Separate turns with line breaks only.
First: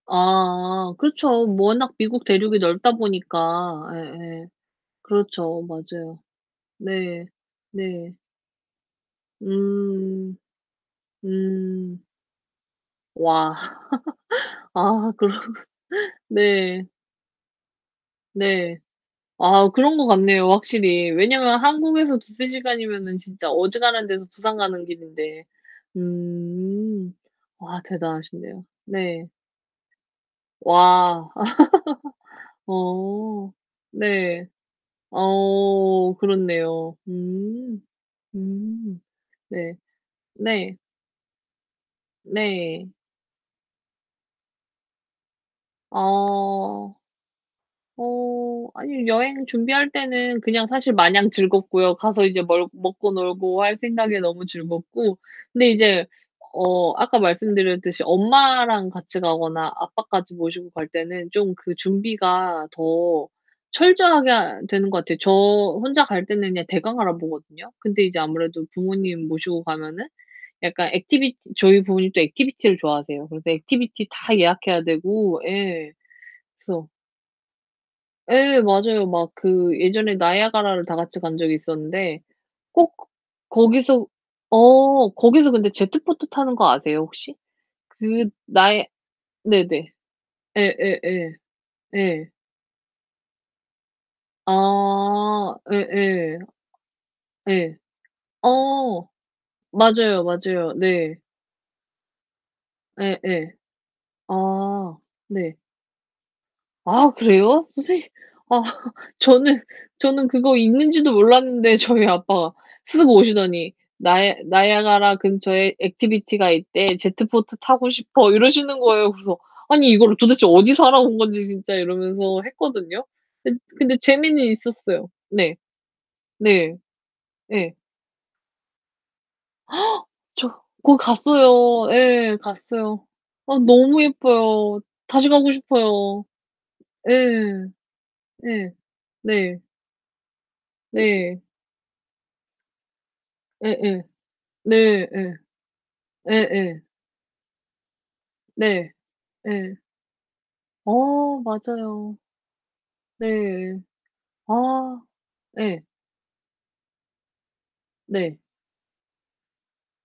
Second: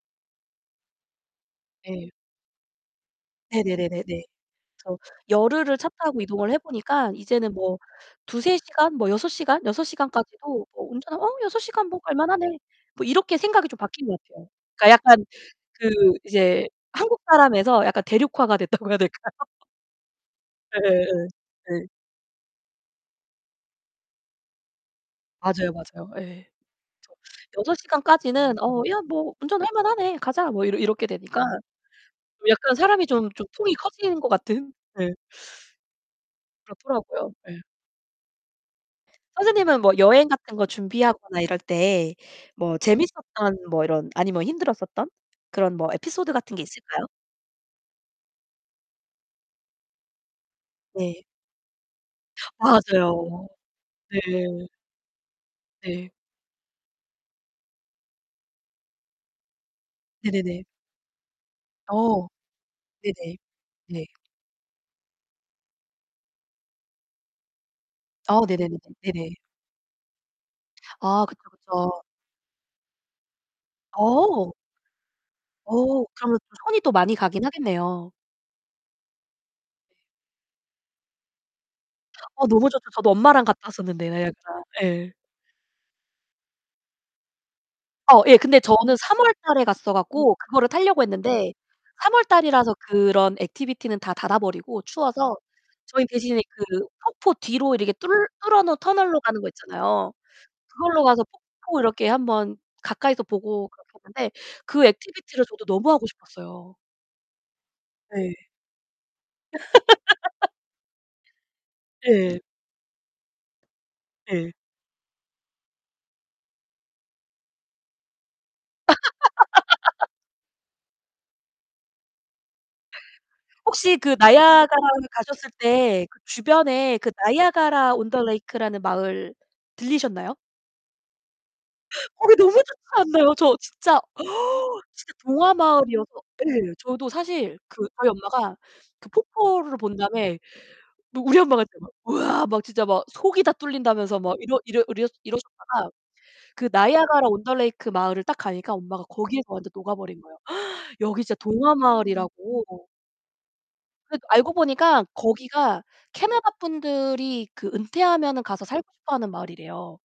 아 그렇죠. 워낙
네.
미국 대륙이 넓다 보니까.
네네네네네.
예예.
그래서
그렇죠.
열흘을 차
맞아요.
타고 이동을 해 보니까
네.
이제는 뭐
네.
2~3 시간? 뭐 6 시간? 6
음.
시간까지도 뭐 운전하면 '어 6 시간 뭐
음.
갈만하네.' 뭐 이렇게
와.
생각이 좀 바뀐 것 같아요. 그러니까
아
약간
그러고
그 이제
네.
한국 사람에서 약간 대륙화가
네.
됐다고 해야 될까요?
아 그런 것 같네요 확실히.
예예예.
왜냐하면
네.
한국에서 2-3 시간이면은 진짜 어지간한 데서 부산 가는 길인데.
맞아요, 맞아요. 예. 그쵸.
음.
6
와
시간까지는
대단하신데요.
'어 야
네.
뭐 운전할 만하네. 가자.' 뭐 이렇 이렇게
와.
되니까. 뭐 약간 사람이 좀 좀
어.
통이 커지는 것
네.
같은? 네.
어 그렇네요.
그렇더라고요. 예.
음. 음. 네.
선생님은 뭐 여행 같은 거
네.
준비하거나 이럴 때 뭐
네.
재밌었던 뭐 이런 아니면 힘들었었던? 그런 뭐 에피소드 같은 게
어.
있을까요?
어. 아니 여행 준비할 때는 그냥 사실
네.
마냥 즐겁고요. 가서 이제 뭘 먹고
맞아요.
놀고 할 생각에
네.
너무 즐겁고. 근데 인제
네.
어 아까 말씀드렸듯이 엄마랑 같이 가거나 아빠까지
네네네.
모시고 갈 때는 좀 그
어.
준비가 더
네네. 네.
철저하게 하 되는 것 같아요. 저 혼자 갈 때는 그냥 대강 알아보거든요. 근데 이제
어
아무래도
네네네.
부모님
네네.
모시고 가면은 약간
아
액티비티
그쵸,
저희
그쵸.
부모님은 또 액티비티를 좋아하세요. 그래서 액티비티 다
어.
예약해야 되고 예
어 그러면 손이
그래서
또 많이 가긴 하겠네요.
예 맞아요. 막 그 예전에 나이아가라를 다 같이 간 적이 있었는데
어 너무 좋죠.
꼭 거
저도 엄마랑 갔다
거기서
왔었는데 나이아가라.
어
예.
거기서 근데 제트 보트 타는 거 아세요 혹시?
어
그
예 근데
나의
저는 3 월 달에
네네.
갔어 갖고 그거를 타려고
예예예.
했는데 3 월
예.
달이라서 그런 액티비티는 다 닫아버리고 추워서
아
저희
예예.
대신에 그 폭포 뒤로
예.
이렇게 뚫 뚫어놓은
어.
터널로 가는 거 있잖아요.
맞아요, 맞아요
그걸로
네.
가서 폭포 이렇게 한번 가까이서
예예.
보고 그렇게 했는데
아
그 액티비티를
네.
저도 너무 하고 싶었어요.
아 그래요? 선생님
네.
아 저는 저는 그거 있는지도 몰랐는데 저희
예.
아빠가 쓱 오시더니 나이
네.
"나이아가라 근처에 액티비티가 있대. 제트 보트 타고 싶어." 이러시는 거예요. 그래서 '아니 이거를 도대체 어디서 알아온 건지 진짜.' 이러면서 했거든요. 근 근데
혹시 그
재미는 있었어요.
나이아가라를 가셨을
네.
때 그
네.
주변에 그
예.
Niagara-on-the-Lake라는 마을 들리셨나요?
저 거기 갔어요.
거기
예.
너무 좋지
갔어요.
않나요? 저
어
진짜
너무 예뻐요.
진짜
다시 가고
동화마을이어서
싶어요.
예. 저도 사실
예.
그 저희 엄마가
예.
그
네.
폭포를 본 다음에 뭐 우리
네.
엄마가 진짜 막 우와 막 진짜 막 속이 다
예예.
뚫린다면서 막 이러
네.
이러 이러
예.
이러셨다가 그
예예.
Niagara-on-the-Lake 마을을 딱 가니까
네.
엄마가 거기에서 완전
예.
녹아버린 거예요. 여기 진짜
어 맞아요.
동화마을이라고.
네.
그러니까 알고
아.
보니까
예.
거기가 캐나다 분들이 그
네.
은퇴하면은 가서 살고 싶어 하는 마을이래요.